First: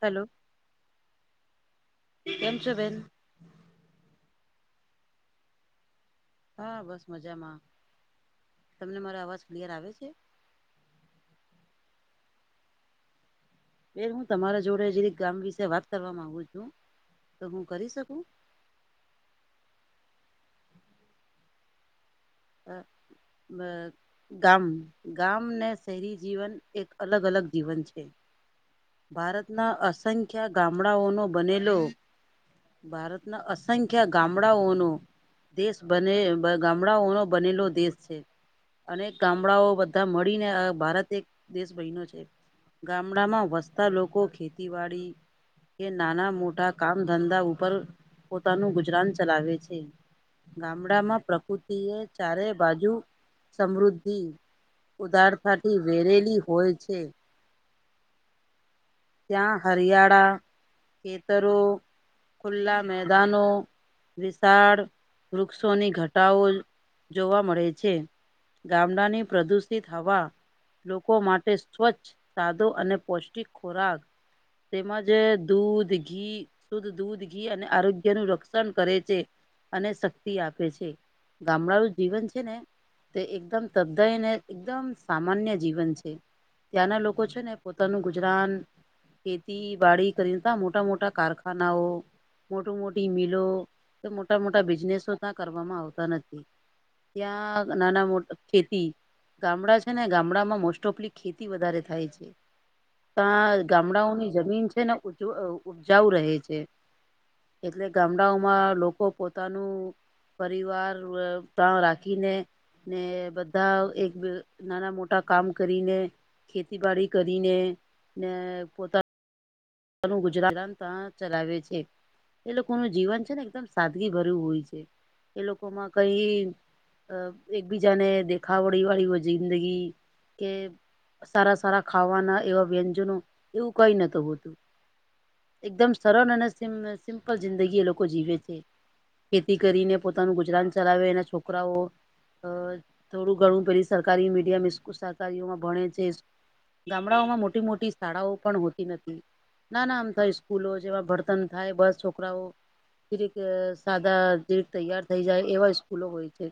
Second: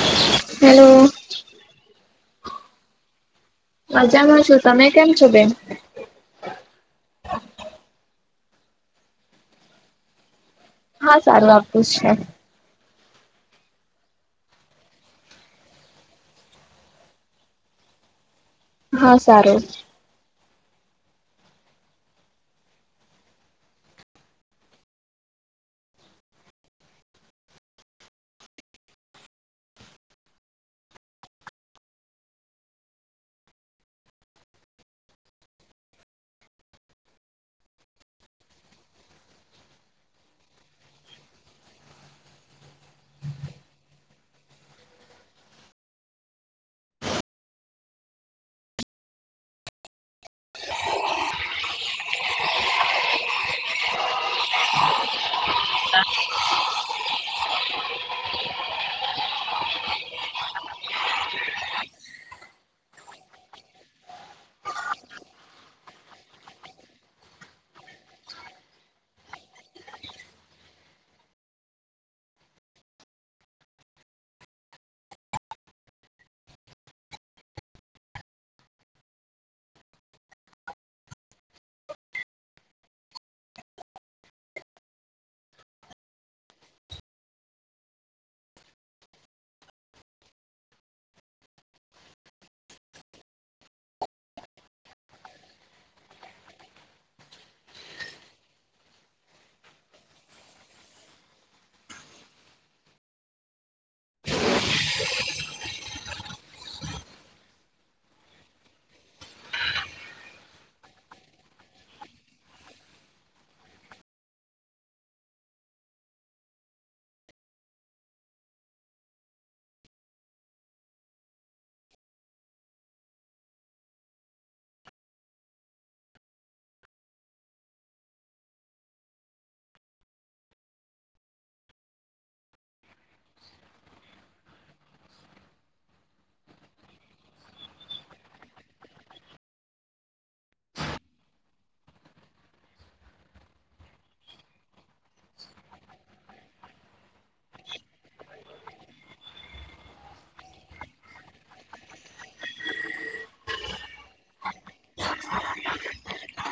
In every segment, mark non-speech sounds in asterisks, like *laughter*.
Hello hello કેમ છો બેેન મજામાં છું તમે કેમ છો બેન હા બસ મજામાં તમને મારો અવાજ ક્લિયર આવે છે હા સારો આવે છે. બે હું તમારા જોડે જે ગામ વિશે વાત કરવા માગુ છું તો હું કરી શકું હા સારું અ બ ગામ ગામ ને શહેરી જીવન એક અલગ અલગ જીવન છે ભારતના અસંખ્ય ગામડાઓનો બનેલો ભારતના અસંખ્ય ગામડાઓનો દેશ બને ગામડાઓનો બનેલો દેશ છે અનેક ગામડાઓ બધા મળીને આ ભારત એક દેશ બાઈનો છે. ગામડામાં વસતા લોકો ખેતીવાડી કે નાના મોટા કામ ધંધા ઉપર પોતાનું ગુજરાન ચલાવે છે ગામડામાં પ્રકૃતિ એ ચારે બાજુ સમૃદ્ધિ ઉદાર ખાતી વહેલી હોય છે ત્યાં હરિયાળા ખેતરો ખુલ્લા મેદાનો વિશાળ વૃક્ષોની ઘટાઓલ જોવા મળે છે ગામડાની પ્રદૂષિત હવા લોકો માટે સ્વચ્છ સાદો અને પૌષ્ટિક ખોરાક તેમજ દૂધ ઘી શુદ્ધ દૂધ ઘી અને આરોગ્ય નું રક્ષણ કરે છે અને શક્તિ આપે છે ગામડાનું જીવન છે ને તે એકદમ સમય અને એકદમ સામાન્ય જીવન છે ત્યાંના લોકો છે ને પોતાનું ગુજરાન ખેતી વાડી *unintelligible* મોટા મોટા કારખાનાઓ મોટું મોટી મિલો મોટા મોટા બિઝનેસો ત્યાં કરવામાં આવતા નથી ત્યાં નાના મોટા ખેતી ગામડા છે ને ગામડામાં મોસ્ટ ઓફલી ખેતી વધારે થાય છે ત્યાં ગામડાઓની જમીન છે ને ઉચ્ચાઉ રહે છે એટલે ગામડાઓમાં લોકો પોતાનું પરિવાર તા રાખીને ને બધા એક નાના મોટા કામ કરીને ખેતી બાડી કરીને ને પોતા નુ ગુજરાન ચલાવે છે એ લોકોનું જીવન છે ને એકદમ સાદગી ભર્યું હોય છે એ લોકોમાં કઈ એકબીજાને દેખાવડી *unintelligible* જિંદગી કે સારા સારા ખાવાના એવા વ્યંજનો એવું કઈ નતુ હોતું એકદમ સરળ અને સિમ્પલ જિંદગી એ લોકો જીવે છે ખેતી કરીને પોતાનું ગુજરાન ચલાવે એના છોકરાઓ અ થોડું ઘણું *unintelligible* સરકારી મીડિયમ *unintelligible* ભણે છે ગામડાઓમાં મોટી મોટી શાળાઓ પણ હોતી નથી નાના *unintelligible* સ્કૂલો જેમાં ભણતન થાય બસ છોકરાઓ *unintelligible* સાદા જીરીક તૈયાર થઈ જાય એવા સ્કૂલો હોય છે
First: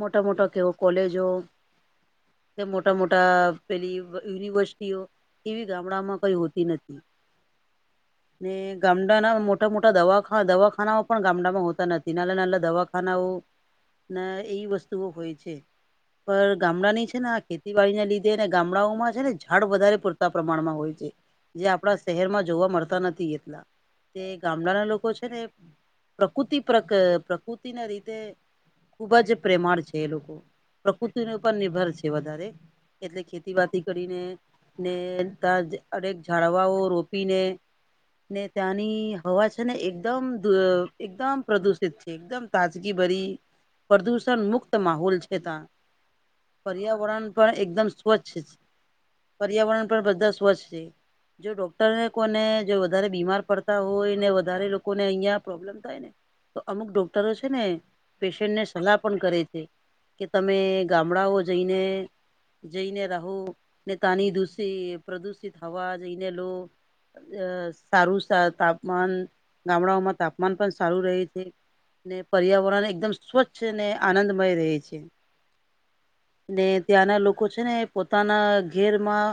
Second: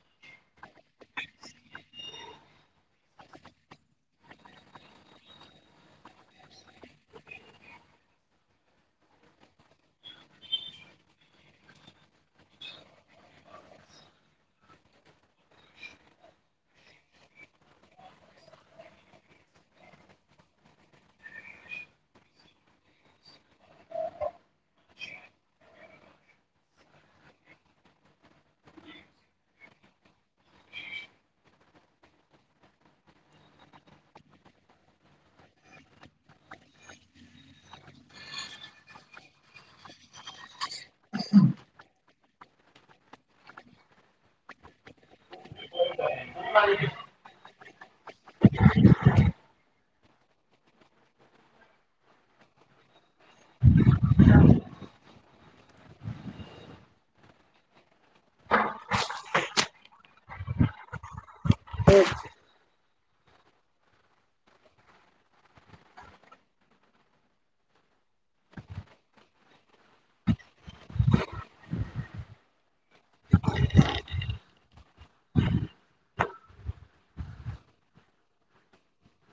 મોટા મોટા કેવો કોલેજો મોટા મોટા પેલી યુનિવર્સિટીઓ એવી ગામડામાં કઈ હોતી નથી ને ગામડાના મોટા મોટા દવાખાનાઓ પણ ગામડામાં હોતા નથી નાના નાના દવાખાનાઓ ને એવી વસ્તુઓ હોય છે પર ગામડાની છે ને આ ખેતીવાડીને લીધે ને ગામડાઓમાં છે ને ઝાડ વધારે પૂરતા પ્રમાણમાં હોય છે જે આપણા શહેરમાં જોવા મળતા નથી એટલા તે ગામડાના લોકો છે ને પ્રકૃતિ *unintelligible* રીતે ખૂબ જ પ્રેમાળ છે એ લોકો પ્રકૃતિ ઉપર નિર્ભર છે વધારે એટલે ખેતી *inaudible* કરીને ને તા અનેક જાઝડવાઓ રો પીને ને ત્યાંની હવા છે ને એકદમ એકદમ *unintelligible* એકદમ તાજગી ભરી પ્રદૂષણ મુક્ત માહોલ છે ત્યાં પર્યાવરણ પણ એકદમ સ્વચ્છ પર્યાવરણ પણ બધા સ્વચ્છ છે જો ડો *unintelligible* જો વધારે બીમાર પડતા હોય ને વધારે લોકોને *unintelligible* પ્રોબ્લેમ થાય ને તો અમુક ડોક્ટરો છે ને પેશન્ટને સલાહ પણ કરે તે કે તમે ગામડાઓ જઈને જઈને રહો ને તની દૂષિત પ્રદૂષિત હવા જઈને લો સારું તાપમાન ગામડાઓમાં તાપમાન પણ સારું રહે છે ને પર્યાવરણ એકદમ સ્વચ્છ ને આનંદમય રેય છે ને ત્યાંના લોકો છે ને પોતાના ઘેરમાં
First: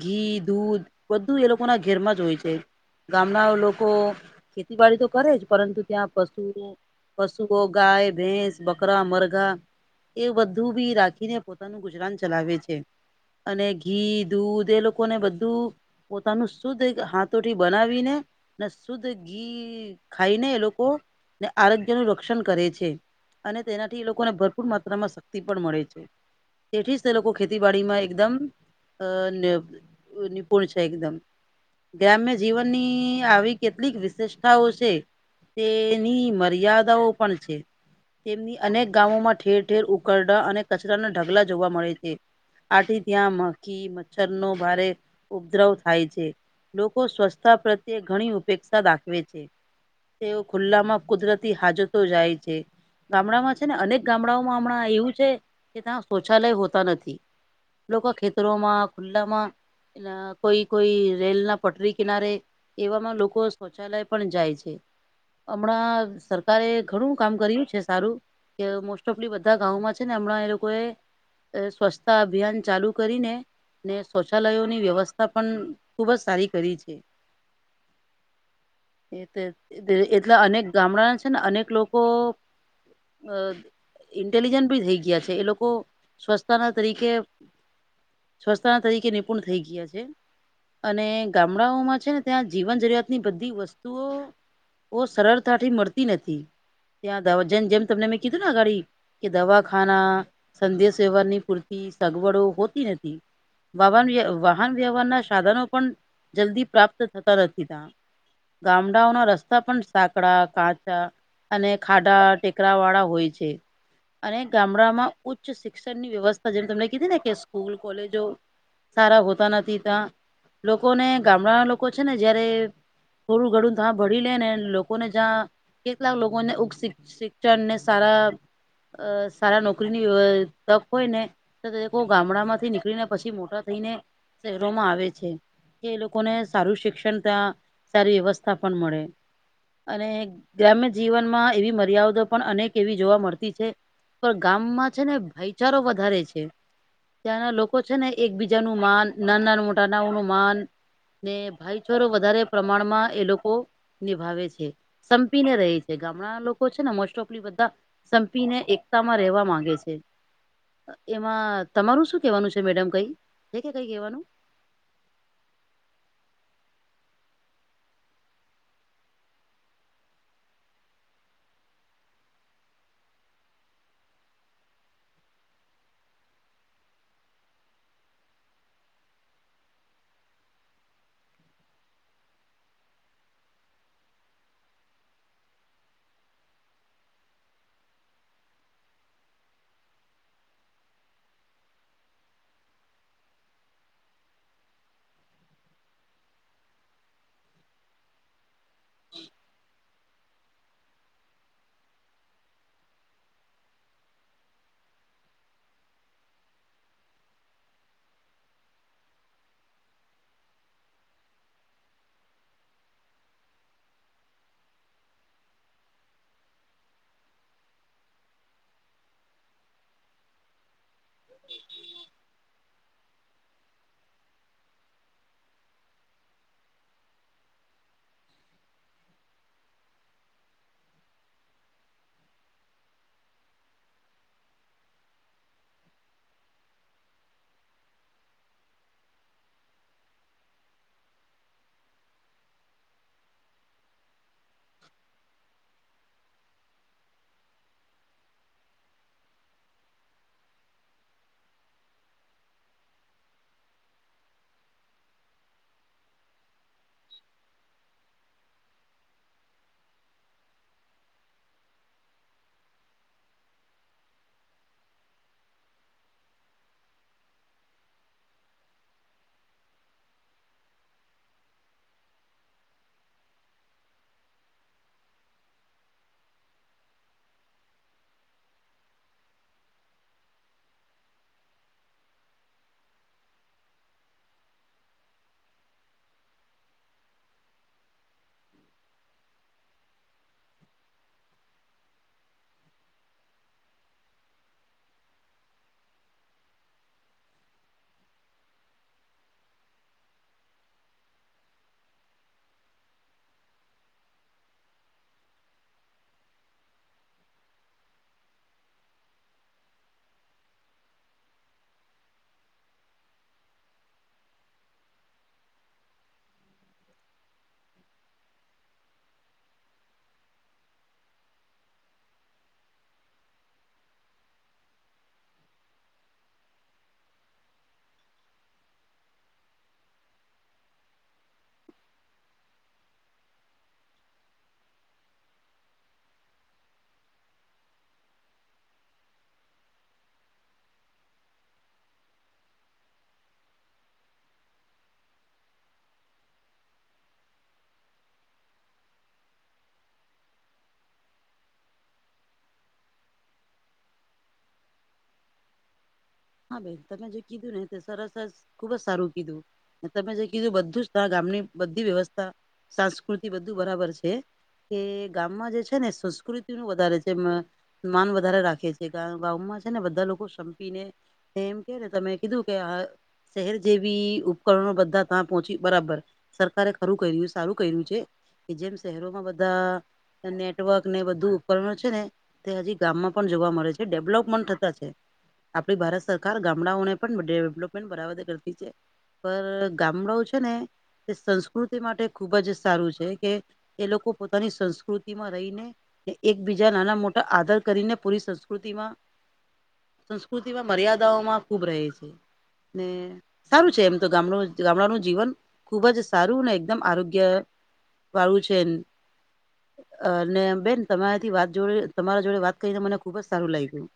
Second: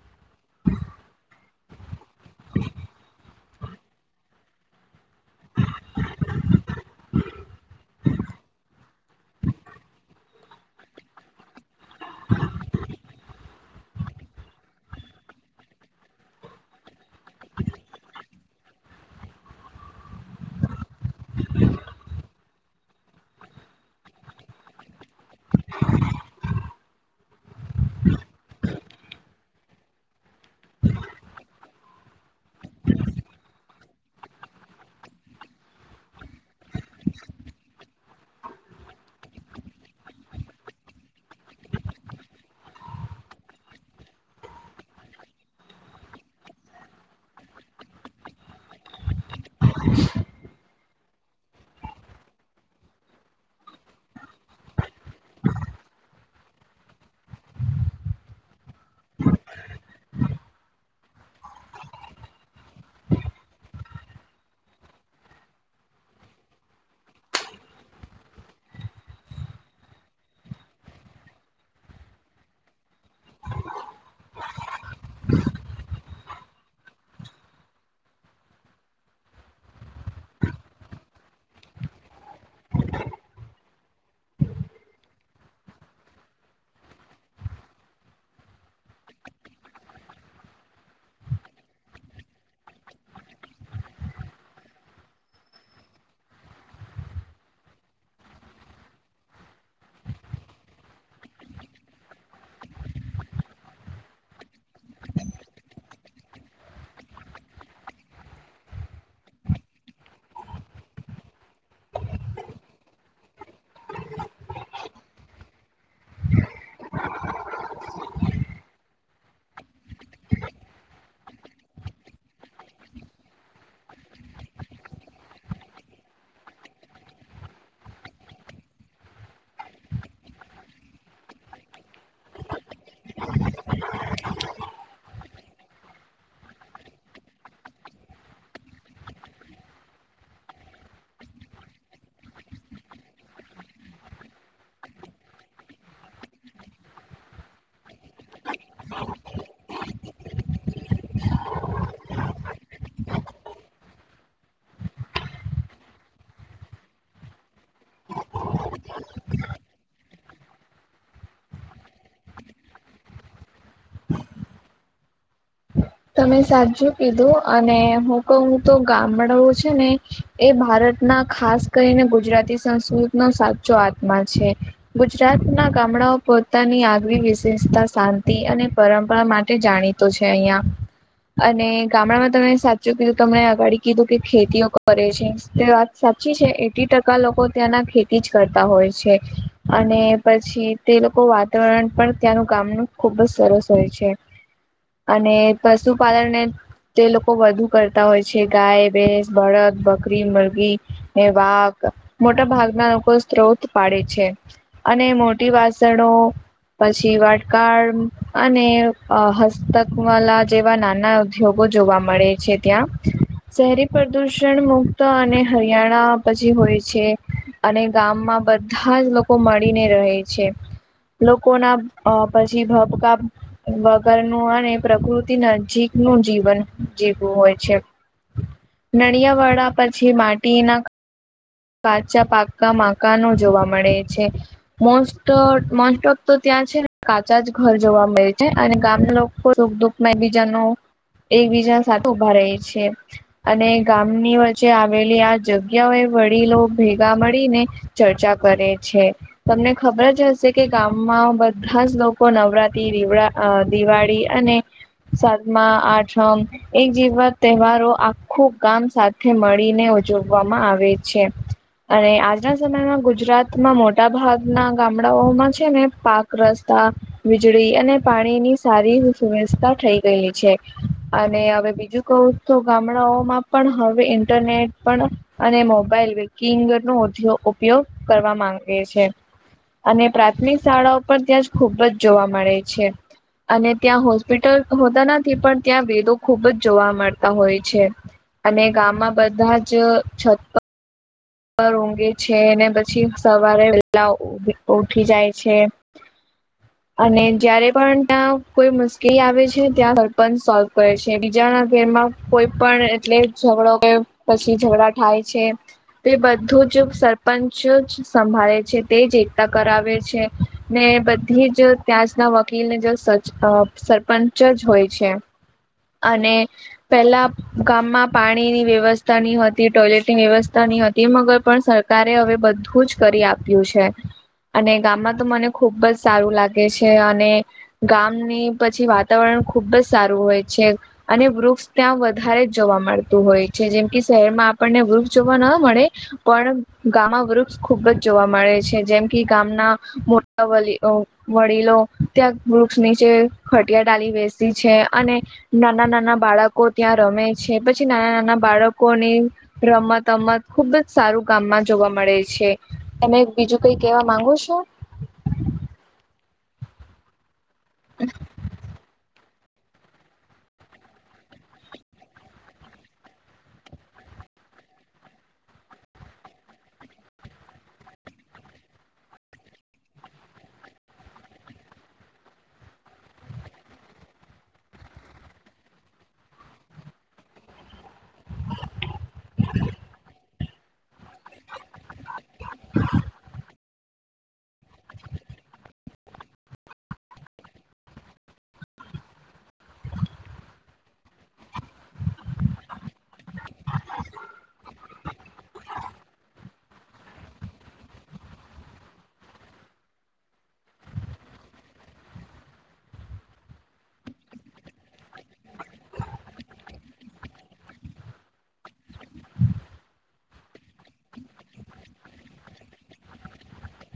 ઘી દૂધ બધું એ લોકો ના ઘેરમાં જ હોય છે ગામના લોકો ખેતીબાડી તો કરે જ પરંતુ ત્યાં પશુ પશુઓ ગાય, ભેંસ, બકરા, મરઘા એ બધા ધૂબી રાખીને પોતાનું ગુજરાન ચલાવે છે. અને ઘી, દૂધ એ લોકોને બધું પોતાનું શુદ્ધ હાથોથી બનાવીને ને શુદ્ધ ઘી ખાઈને એ લોકો ને આરોગ્ય નું રક્ષણ કરે છે. અને તેનાથી લોકોને ભરપૂર માત્રામાં શક્તિ પણ મળે છે. તેથી જ તે લોકો ખેતીબાડીમાં એકદમ અ નિપુણ છે એકદમ. ગ્રામ્ય જીવનની આવી કેટલીક વિશેષતાઓ છે. તેની મર્યાદાઓ પણ છે. તેમની અનેક ગામોમાં ઠેર- ઠેર ઉકરડા અને કચરાના ઢગલા જોવા મળે છે. આથી ત્યાં મખી મચ્છરનો ભારે ઉપદ્રવ થાય છે. લોકો સ્વસ્થતા પ્રત્યે ઘણી ઉપેક્ષા દાખવે છે. તેઓ ખુલ્લામાં કુદરતી હાજતો જાય છે. ગામડામાં છે ને અનેક ગામડાઓમાં હમણાં એવું છે, કે ત્યાં શૌચાલય હોતા નથી. લોકો ખેતરોમાં ખુલ્લામાં એ કોઈ કોઈ રેલ ના પટરી કિનારે એવામાં લોકો શૌચાલય પણ જાય છે. હમણાં સરકારે ઘણું કામ કર્યું છે સારું, કે મોસ્ટ ઓપ આપલી બધા ગામોમાં છે ને હમણાં એ લોકોએ સ્વચ્છતા અભિયાન ચાલુ કરીને ને શૌચાલયોની વ્યવસ્થા પણ ખૂબ જ સારી કરી છે. એ એટલા અનેક ગામડાના છે ને અનેક લોકો અ ઇન્ટેલિજન્ટ ભી થઈ ગયા છે. એ લોકો સ્વચ્છતાના તરીકે સ્વચ્છતા તરીકે નિપુણ થઈ ગયા છે. અને ગામડાઓમાં છે ને ત્યાં જીવન જરૂરિયાત ની બધી વસ્તુઓ બો સરળતાથી મળતી નથી. ત્યાં દ જેમ જેમ તમને મેં કીધું ને અગાડી કે દવાખાના સંદેશ વ્યવહારની પૂરતી સગવડો હોતી નથી. વાવન વાહન વ્યવહારના સાધનો પણ જલ્દી પ્રાપ્ત થતા નથી તા ગામડાઓના રસ્તા પણ સાકડા, કાચા અને ખાડા ટેકરા વાળા હોય છે. અને ગામડામાં ઉચ્ચ શિક્ષણ ની વ્યવસ્થા જેમ તમને કીધી ને કે સ્કૂલ, કોલેજો સારા હોતા નથી ત્યાં લોકોને ગામડાના લોકો છે ને જયારે થોડું ઘડું ત્યાં ભરી લે ને લોકોને જ્યાં કેટલાક લોકોને ઉક શિક્ષણને સારા અ સારા નોકરીની વ તક હોય ને તોરે ગામડા માંથી નીકળ ને પછી મોટા થઈને શહેરોમાં આવે છે. કે એ લોકોને સારું શિક્ષણ ત્યાં સારી વ્યવસ્થા પણ મળે. અને ગ્રામ્ય જીવનમાં એવી મર્યાદા પણ અનેક એવી જોવા મળતી છે. પણ ગામમાં છે ને ભાઈચારો વધારે છે. ત્યાંના લોકો લોકો છે ને એક બીજા નું માન ના ના મોટા ના ન માન ને ભાઈચારો વધારે પ્રમાણમાં એ લોકો નિભાવે છે. સંપીને રહે છે. ગામડા લોકો છે ને મોસ્ટ ઓફલી બધા સંપીને એકતામાં રહેવા માંગે છે. એમાં તમારું શું કેવાનું છે મેડમ કઈ છે કે કઈ કેવાનું? તમે સાચું કીધું અને હું કહુ તો ગામડો છે ને એ ભારતના ખાસ કરીને ગુજરાતી સંસ્કૃત નો સાચો આત્મા છે. ગુજરાત ના ગામડાઓ પોતાની આગવી વિશેષતા શાંતિ અને પરંપરા માટે જાણી તો છે આયાં. અને ગામડામાં તમે સાચું કીધું તમને અગાડી કીધું કે ખેતીઓ કરે છે તે વાત.. સાચી છે એટી ટકા લોકો ત્યાંના ખેતી જ કરતા હોય છે અને પછ તે લોકો વાતાવરણ પણ ત્યાંનું ગામનું ખુબ જ સરસ હોય છે અને.. પશુપાલન.. તે લોકો વધુ કરતા હોય છે ગાય ભેસ બળદ બકરી મુરઘી વાઘ.. મોટા ભાગના લોકો સ્ત્રોત પાડે છે અને મોટી વાસણો. પછી વાટકા અને હસ્તક વાલા જેવા નાના ઉદ્યોગો જોવા મળે છે ત્યાં શહેરી પ્રદૂષણ મુક્ત અને હરિયાણા પછી હોય છે અને ગામમાં બધા જ લોકો મળીને રહે છે.. લોકો ના પછી ભબકામ વગરનુંું અને પ્રકૃતિ. નજીક નું જીવન જીવવું હોય છે.. નળિયા વડા પછી માટી ના.. કાચા પાક્કા મકાનો જોવા મળે છે મસ્ટ વ તો ત્યાં છે ને કાચા જ ઘર જોવા મળે છે અને ગામના લોકો. મે બીજાનો એકબીજા સાથે ઉભા રહી છે. અને ગામની વચ્ચે આવેલી આ જગ્.. વડીલો ભેગા મળીને ચર્ચા કરે છે.. તમને ખબર જ હશે કે ગામમાં બધા જ લોકો નવરાત્રી અ દિવાળી અને સાતમા આઠમ.. એક જેીવા તહેવારો આખું ગામ સાથે મળીને ઉજવવામાં આવે છે.. છે.. અને આજના સમયમાં ગુજરાતમાં મોટા ભાગના ગામડાઓમાં છે ને પાક રસ્તા વીજળી અને પાણીની સારી સુવસ્થા થઈ ગયેલી છે અને હવે બીજું કવું? તો ગામડાઓમાં પણ હવે ઇન્ટરનેટ પણ મોબા લવે કંગર નો ઉપયોગ કરવા માંગે છે.. અને પ્રાથમિક શાળાઓ પણ ત્યાં જ ખુબ જ જોવા મળે છે.. અને ત્યાં હોસ્પિટલ હોતા નથી પણ ત્યાં વેદો ખુબ જ જોવા મળતા હોય છે. અને ગામમાં બધા જ છત ઊંઘે છે ને પછી સવારે પેલા ઉઠી જાય છે. *unintelligible* અને જયારે પણ ત્યાં કોઈ મુશ્કેલી આવે છે ત્યાં સરપંચ સોલ્વ કરે છે બીજાના ઘેરમાં.. કોઈ પણ એટલે ઝઘડો કે પછી ઝઘડા થાય છે. તે બધું જ સરપંચ જ સંભાળે છે, તે જ એકતા કરાવે છે. ને બધી જ ત્યાંજ ના વકીલને જે સરપંચ જ હોય છે. અને પેલા ગામમાં પાણીની વ્યવસ્થા ની હતી ટોયલેટની વ્યવસ્થા ની તે મગર પણ સરકારે હવે બધું જ કરી આપ્યું છે. અને ગામમાં તો મને ખુબ જ સારું લાગે છે અને ગામની પછી વાતાવરણ ખુબ જ સારું હોય છે. અને વૃક્ષ ત્યાં વધારે જ જોવા મળતું હોય છે જેમ કે શહેરમાં આપણને વૃક્ષ જોવા ના મળે પણ ગામમાં વૃક્ષ ખુબ જ જોવા મળે છે જેમ કે ગામના વ વડીલો ત્યાં વૃક્ષ નીચે ખટિયા ડાલી બેસી છે અને નાના નાના બાળકો ત્યાં રમે છે, પછી નાના નાના બાળકોને રમત અમત ખુબ જ સારું કામમાં જોવા મળે છે. તમે બીજું કઈ કેવા માંગો છો? હા બેન તમે જે કીધું ને તે સરસસ ખુબ જ સારું કીધું તમે જે કીધું બધું જ તા ગામની બધી વ્યવસ્થા સંસ્કૃતિ બધું બરાબર છે કે ગામમાં જે છે ને સંસ્કૃતિ નું વધારે છે મ માન વધારે રાખે છે, કારણ ગામમાં છે ને બધા લોકો સંપીને એમ કેને તમે કીધું કે આ શહેર જેવી ઉપકરણો બધા ત પહોચી બરાબર સરકારે ખરું કર્યું સારું કર્યું છે કે જેમ શહેરોમાં બધા નેટવર્ક ને બધું ઉપકરણ છે ને તે હજી ગામમાં પણ જોવા મળે છે. ડેવલોપમેન્ટ થતા છે. આપડી ભારત સરકાર ગામડાઓને પણ ડેવલપમેન્ટ બરાબ કરતી છે પર ગામડાઓ છે ને તે સંસ્કૃતિ માટે ખૂબ જ સારું છે કે એ લોકો પોતાની સંસ્કૃતિમાં રહીને એકબીજા નાના મોટા આદર કરીને પૂરી સંસ્કૃતિમાં સંસ્કૃતિમાં મર્યાદાઓમાં ખૂબ રહે છે. ને સારું છે એમ તો ગામડું ગામડાનું જીવન ખુબ જ સારું એકદમ આરોગ્ય વાળું છે. અને બેન તમારાથી વાત જોડે તમારા જોડે વાત કરીને મને ખુબ જ સારું લાગ્યું.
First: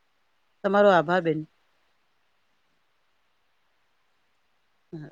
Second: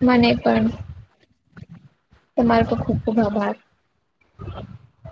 મને બી. તમારો આભાર બેન. તમાર ખ ખૂબ ખૂબ આભાર. હા.